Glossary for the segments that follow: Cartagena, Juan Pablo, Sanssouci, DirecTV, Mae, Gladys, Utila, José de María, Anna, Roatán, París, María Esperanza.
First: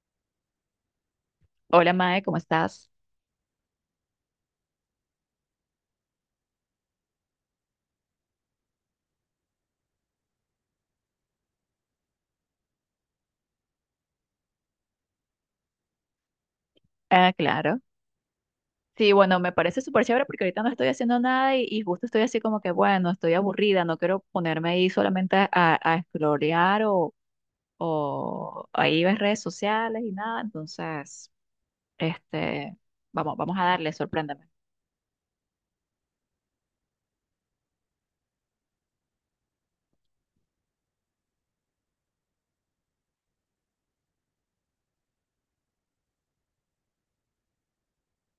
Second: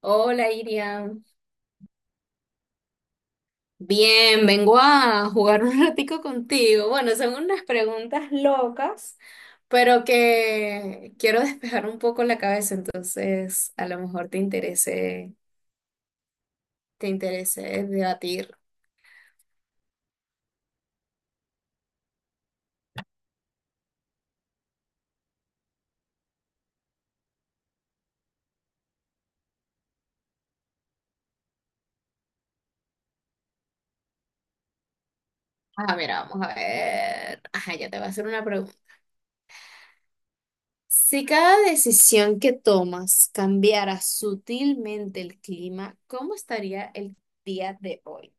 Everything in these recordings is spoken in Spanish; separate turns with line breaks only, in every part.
Hola, Iriam.
Hola Mae, ¿cómo estás?
Bien, vengo a jugar un ratico contigo. Bueno, son unas preguntas locas, pero que quiero despejar un poco la cabeza, entonces a lo mejor te
Ah, claro.
interese debatir.
Sí, bueno, me parece súper chévere porque ahorita no estoy haciendo nada y justo estoy así como que, bueno, estoy aburrida, no quiero ponerme ahí solamente a explorar o ahí ver redes sociales y nada, entonces, este, vamos a darle, sorpréndeme.
Ah, mira, vamos a ver. Ajá, ya te voy a hacer una pregunta. Si cada decisión que tomas cambiara sutilmente el clima, ¿cómo estaría el día de hoy?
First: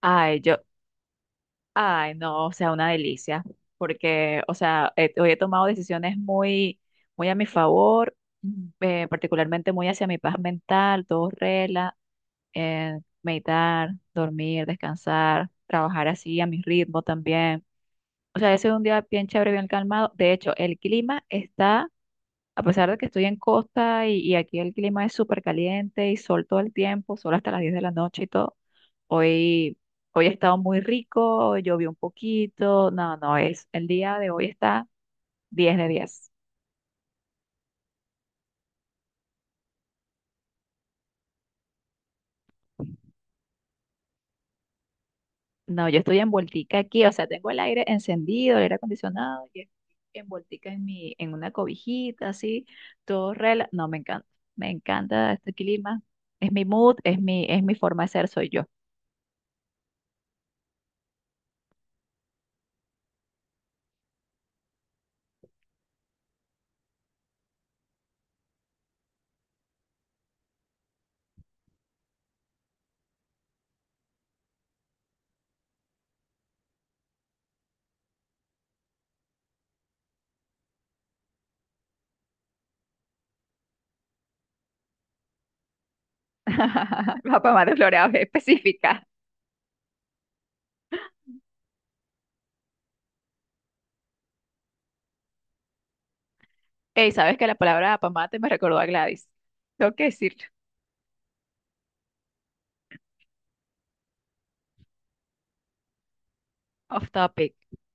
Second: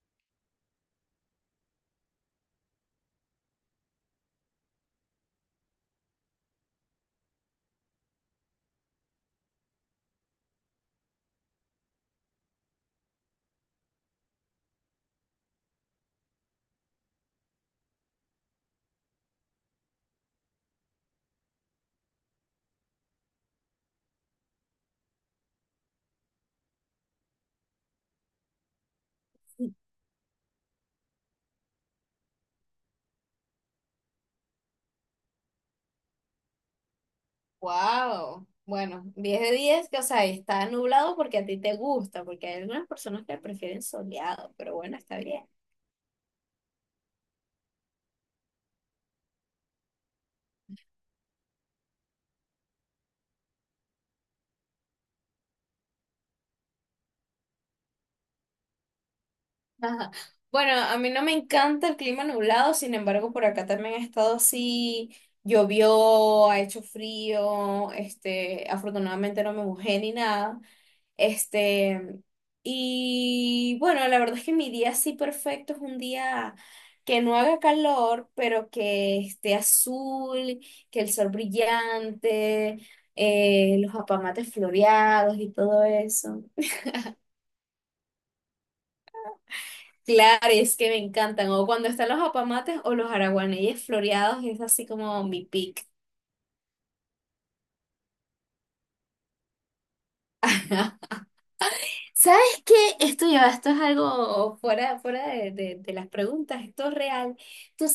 Ay, yo, ay, no, o sea, una delicia, porque, o sea, hoy he tomado decisiones muy a mi favor, particularmente muy hacia mi paz mental, todo relax, meditar, dormir, descansar, trabajar así a mi ritmo también. O sea, ese es un día bien chévere, bien calmado. De hecho, el clima está, a pesar de que estoy en costa y aquí el clima es súper caliente y sol todo el tiempo, sol hasta las 10 de la noche y todo. Hoy, hoy ha estado muy rico, llovió un poquito. No, no, es el día de hoy está 10 de 10.
Wow. Bueno, 10 de 10 que o sea, está nublado porque a ti te gusta, porque hay algunas personas que prefieren soleado, pero bueno, está bien.
No, yo estoy envueltica aquí, o sea, tengo el aire encendido, el aire acondicionado, y estoy envueltica en mi, en una cobijita, así, todo rela. No, me encanta este clima. Es mi mood, es mi forma de ser, soy yo.
Ajá. Bueno, a mí no me encanta el clima nublado, sin embargo, por acá también ha estado así, llovió, ha hecho frío, afortunadamente no me mojé ni nada. Este, y bueno, la verdad es que mi día así perfecto es un día que no haga calor, pero que esté azul, que el sol brillante, los apamates floreados y todo eso.
La pomada floreada es específica.
Claro, y es que me encantan. O cuando están los apamates o los araguaneyes floreados, es así como mi pick.
Ey, ¿sabes que la palabra pomate me recordó a Gladys? Tengo que decirlo.
¿Sabes qué? Esto ya, esto es algo fuera de las preguntas, esto es
Off
real.
topic.
¿Tú,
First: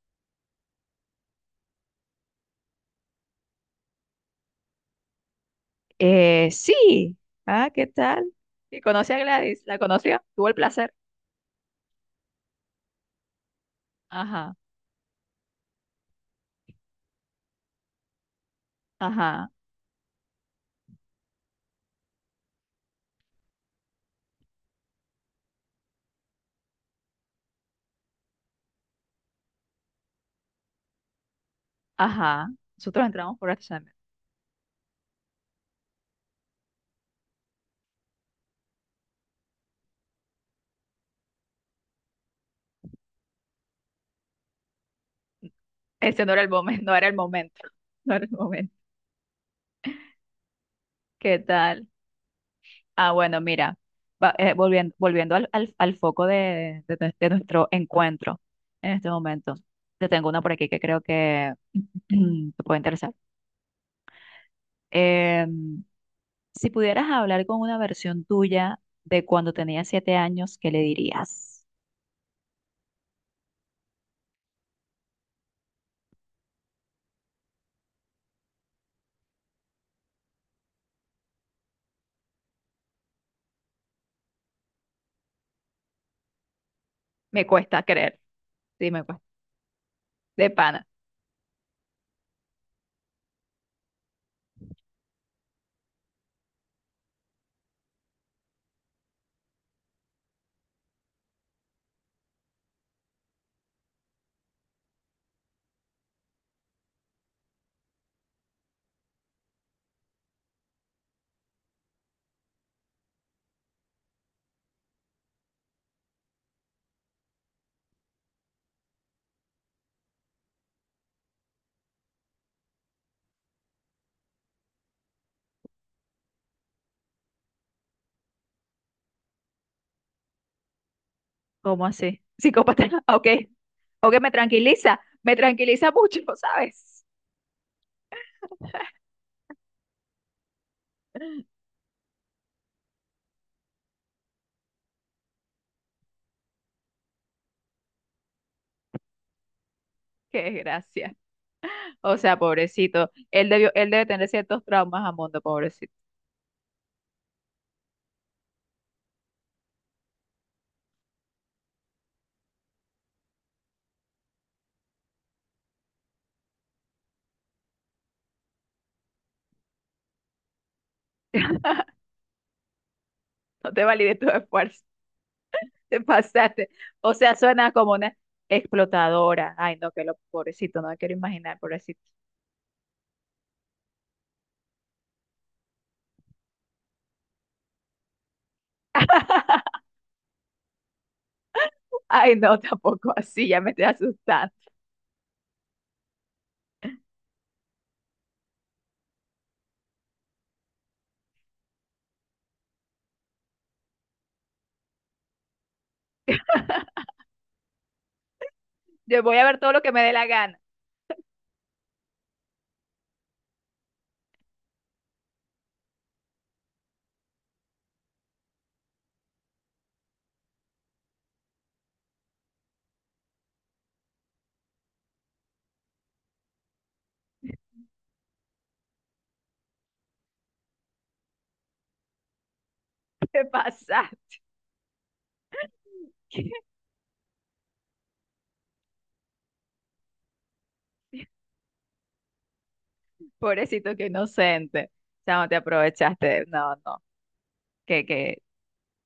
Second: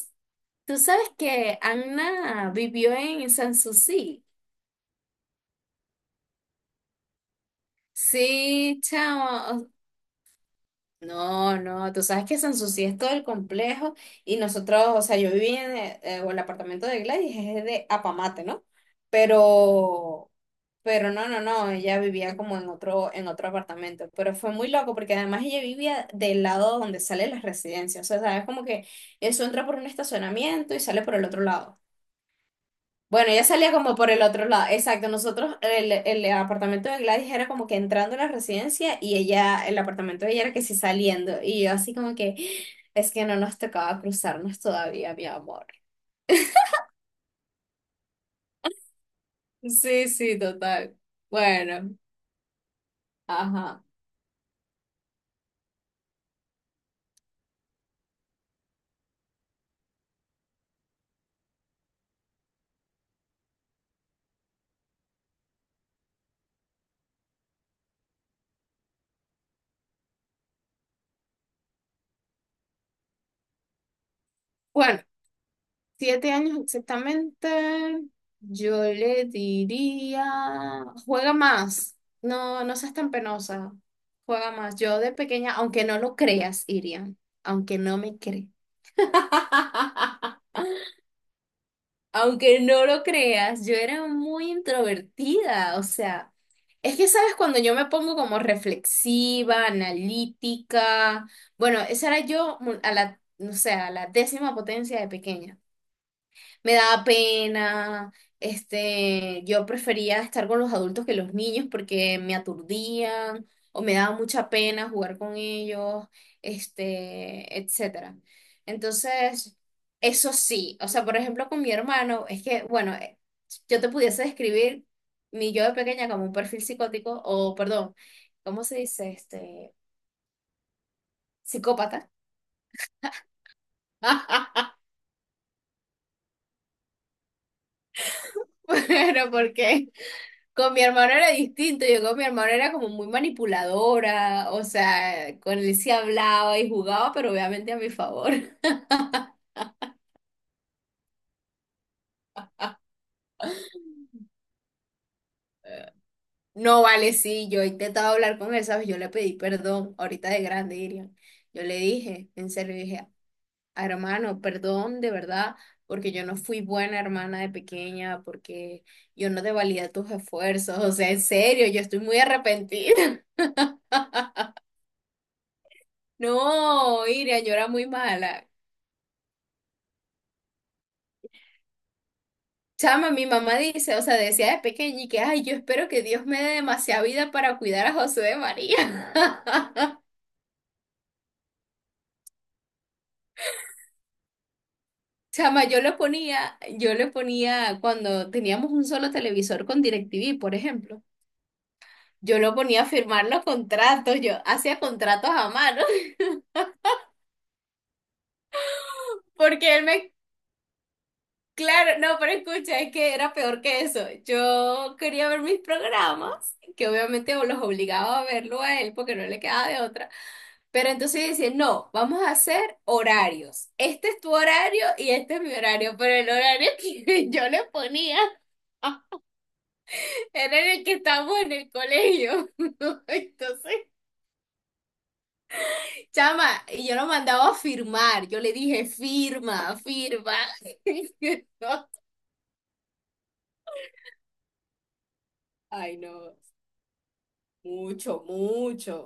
tú sabes que Anna vivió en Sanssouci?
Sí. Ah, ¿qué tal?
Sí,
¿Y conoce a
chamo.
Gladys?
o-
¿La conoció? ¿Tuvo el placer?
No, no, tú sabes que Sanssouci es todo el complejo y
Ajá,
nosotros, o sea, yo viví en o el apartamento de Gladys, es de Apamate, ¿no?
ajá,
Pero Pero no, no, no, ella vivía como en otro apartamento, pero fue muy loco porque además ella vivía del lado donde salen las residencias, o sea, sabes como que eso entra por un estacionamiento y sale por el otro lado.
ajá. Nosotros
Bueno,
entramos
ella
por
salía
este.
como por el otro lado, exacto, nosotros, el apartamento de Gladys era como que entrando a la residencia y ella, el apartamento de ella era que sí saliendo, y yo así como que, es que no nos tocaba cruzarnos todavía, mi amor.
Ese no era el momento, no era el momento, no era el momento.
Sí, sí, total.
¿Qué tal?
Bueno,
Ah, bueno, mira,
ajá.
volviendo, volviendo al foco de, de nuestro encuentro en este momento. Te tengo una por aquí que creo que te puede interesar. Em, si pudieras hablar con una versión tuya de cuando tenías 7 años, ¿qué le dirías?
Bueno, 7 años exactamente, yo le diría, juega más, no, no seas tan penosa, juega más. Yo de pequeña, aunque no lo creas, Irian,
Me
aunque
cuesta
no me
creer,
creas.
sí, me cuesta. De pana,
Aunque no lo creas, yo era muy introvertida, o sea, es que sabes cuando yo me pongo como reflexiva, analítica, bueno, esa era yo a la, no sé, a la décima potencia de pequeña me daba pena, yo prefería estar con los adultos que los niños porque me aturdían o me daba mucha pena jugar con ellos, etcétera. Entonces, eso sí, o sea, por ejemplo, con mi hermano, es que, bueno, yo te pudiese describir mi yo de pequeña como un perfil psicótico o, perdón, ¿cómo se dice?
¿cómo
Psicópata.
así? Psicópata, ok. Ok, me tranquiliza mucho, ¿sabes?
Pero, ¿por qué? Con mi hermano era distinto, yo con mi hermano era como muy manipuladora, o sea, con él sí hablaba y jugaba, pero obviamente a mi favor.
Qué gracia. O sea, pobrecito. Él debió, él debe tener ciertos traumas a mundo, pobrecito.
No vale, sí, yo he intentado hablar con él, ¿sabes? Yo le pedí perdón, ahorita de grande, Irian. Yo le dije, en serio, dije, hermano, perdón de verdad, porque yo no fui buena hermana de pequeña, porque yo no te valía tus esfuerzos, o sea, en serio, yo estoy muy arrepentida.
No te valide tu esfuerzo. Te pasaste.
No,
O sea,
Irian, yo era
suena
muy
como una
mala.
explotadora. Ay, no, que lo pobrecito, no me quiero imaginar, pobrecito.
Chama, mi mamá dice, o sea, decía de pequeña y que, ay, yo espero que Dios me dé demasiada vida para cuidar a José de María.
Ay, no, tampoco así, ya me estoy asustando.
Chama, yo lo ponía, yo le ponía cuando teníamos un solo televisor con DirecTV, por ejemplo, yo lo ponía a firmar los contratos, yo hacía contratos a mano,
Yo voy a ver todo
porque
lo
él
que me
me
dé la gana.
Claro, no, pero escucha, es que era peor que eso. Yo quería ver mis programas, que obviamente los obligaba a verlo a él porque no le quedaba de otra. Pero entonces dice, no, vamos a hacer horarios. Este es tu horario y este es mi horario, pero el horario que yo le ponía era en el que estábamos en el colegio.
Te
Entonces,
pasaste.
chama, y yo lo mandaba a firmar. Yo le dije, firma, firma.
Pobrecito, qué inocente. O sea, no te
Ay, no,
aprovechaste. No, no. Que,
mucho,
Que,
mucho.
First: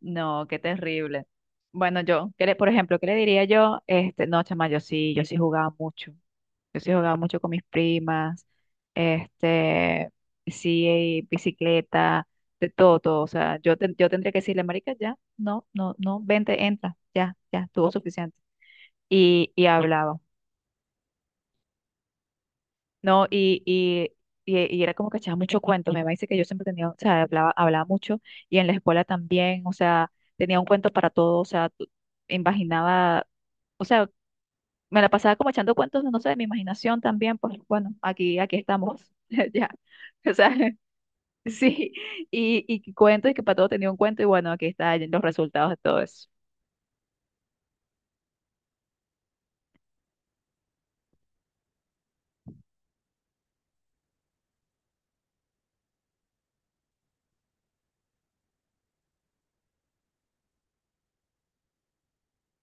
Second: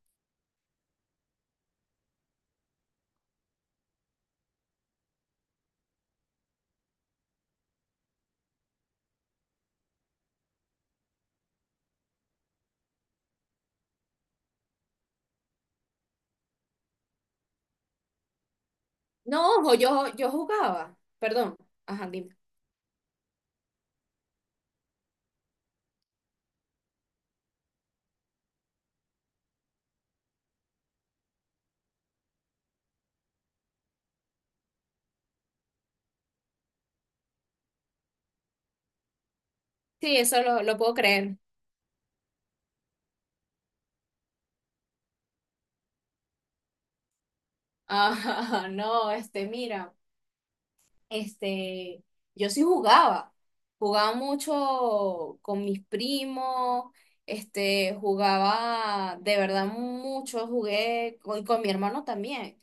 no, qué terrible. Bueno, yo, ¿qué le-, por ejemplo, ¿qué le diría yo? Este, no, chama, yo sí, yo sí jugaba mucho. Yo sí jugaba mucho con mis primas, este, sí, bicicleta, de todo, todo. O sea, yo, yo tendría que decirle, marica, ya, no, no, no, vente, entra, ya, ya, tuvo suficiente. Y,
No,
y
ojo, yo,
hablaba.
yo jugaba. Perdón. Ajá, dime.
No, y era como que echaba mucho cuento. Me dice que yo siempre tenía, o sea, hablaba, hablaba mucho y en la escuela también, o sea, tenía un cuento para todo, o sea, imaginaba, o sea, me la pasaba como echando cuentos, no sé, de mi imaginación también, pues bueno, aquí estamos, ya,
Sí,
o
eso
sea,
lo, lo puedo creer.
sí, y cuento y que para todo tenía un cuento y bueno, aquí están los resultados de todo eso.
Ajá, no, mira, este, yo sí jugaba. Jugaba mucho con mis primos, jugaba de verdad mucho, jugué con mi hermano también.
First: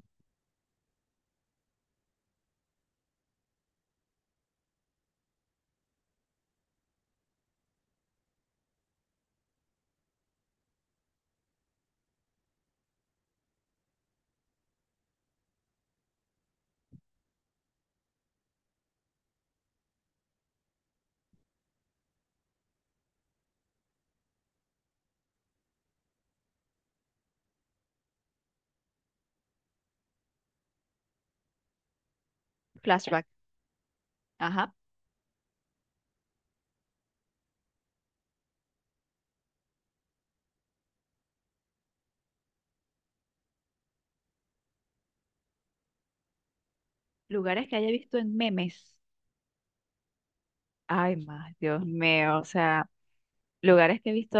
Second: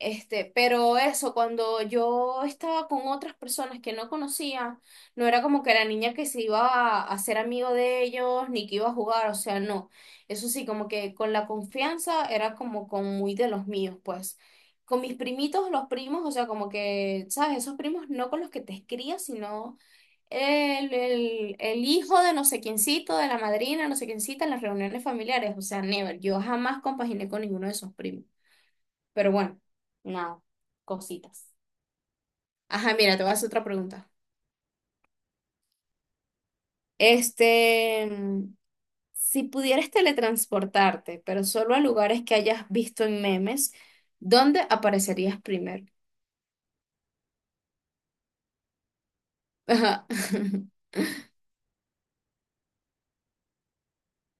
Pero eso, cuando yo estaba con otras personas que no conocía, no era como que la niña que se iba a hacer amigo de ellos, ni que iba a jugar, o sea, no. Eso sí, como que con la confianza era como con muy de los míos, pues. Con mis primitos, los primos, o sea, como que, ¿sabes? Esos primos no con los que te crías, sino el hijo de no sé quiéncito, de la madrina, no sé quiéncita, en las reuniones familiares, o sea, never. Yo jamás compaginé con ninguno de esos primos. Pero bueno, nada, cositas. Ajá, mira, te
Flashback.
voy a hacer otra pregunta.
Ajá.
Este, mm, si pudieras teletransportarte, pero solo a lugares que hayas visto en memes, ¿dónde aparecerías primero?
Lugares que haya visto en memes.
Ajá.
Ay, más, Dios mío, o sea. Lugares que he visto.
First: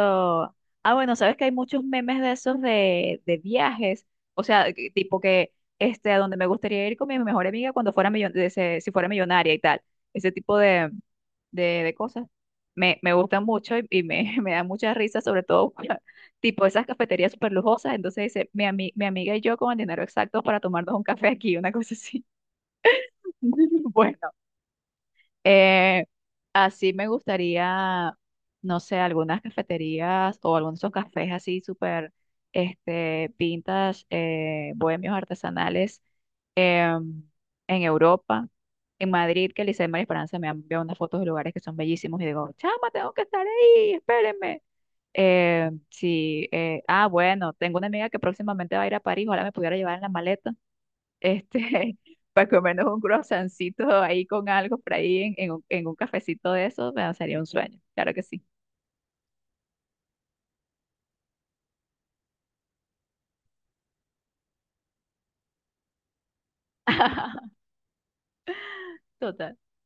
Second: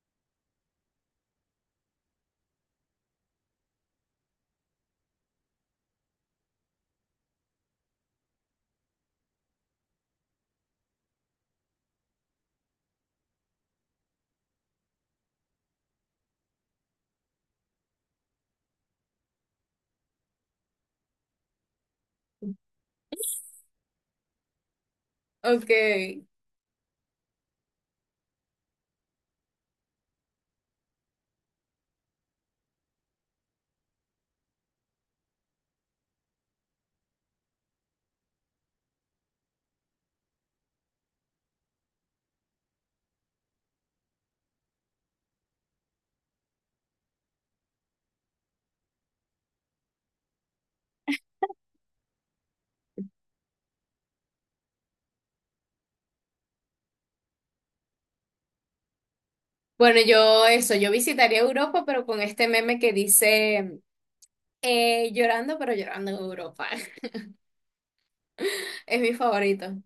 Ah, bueno, sabes que hay muchos memes de esos de viajes. O sea, tipo que este, a donde me gustaría ir con mi mejor amiga cuando fuera si fuera millonaria y tal. Ese tipo de cosas. Me gustan mucho y me, me da mucha risa, sobre todo tipo esas cafeterías súper lujosas. Entonces dice, mi amiga y yo con el dinero exacto para tomarnos un café aquí, una cosa así. Bueno.
Ok.
Eh, así me gustaría, no sé, algunas cafeterías o algunos de esos cafés así súper este, vintage, bohemios artesanales, em, en Europa, en Madrid, que el Liceo de María Esperanza me ha enviado unas fotos de lugares que son bellísimos y digo, chama, tengo que estar ahí, espérenme. Sí, ah, bueno, tengo una amiga que próximamente va a ir a París, ojalá me pudiera llevar en la maleta este, para comernos un croissancito ahí con algo por ahí en un cafecito de eso, me sería un sueño, claro que sí.
Bueno, yo eso, yo visitaría Europa, pero con este meme que dice llorando, pero llorando en Europa. Es mi
Total.
favorito.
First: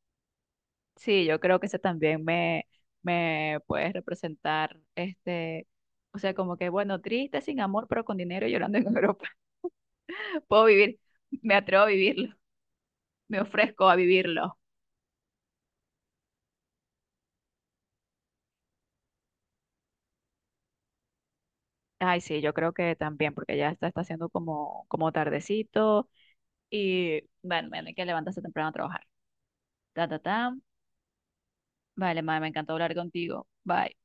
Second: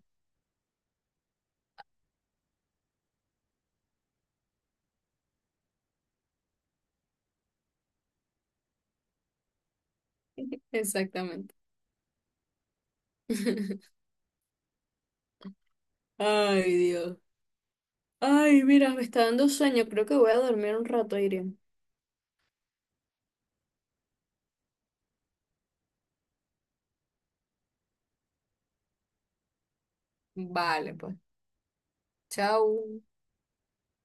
Sí, yo creo que eso también me puede representar, este, o sea, como que, bueno, triste, sin amor, pero con dinero y llorando en Europa. Puedo vivir,
Exactamente.
me atrevo a vivirlo, me ofrezco a vivirlo.
Ay, Dios. Ay, mira, me está dando sueño. Creo que voy a dormir un rato, Irene.
Ay, sí, yo creo que también, porque ya está, está haciendo como, como tardecito y, bueno, mañana hay que levantarse temprano a trabajar. Ta, ta, ta.
Vale, pues.
Vale, madre, me encantó hablar
Chao.
contigo. Bye.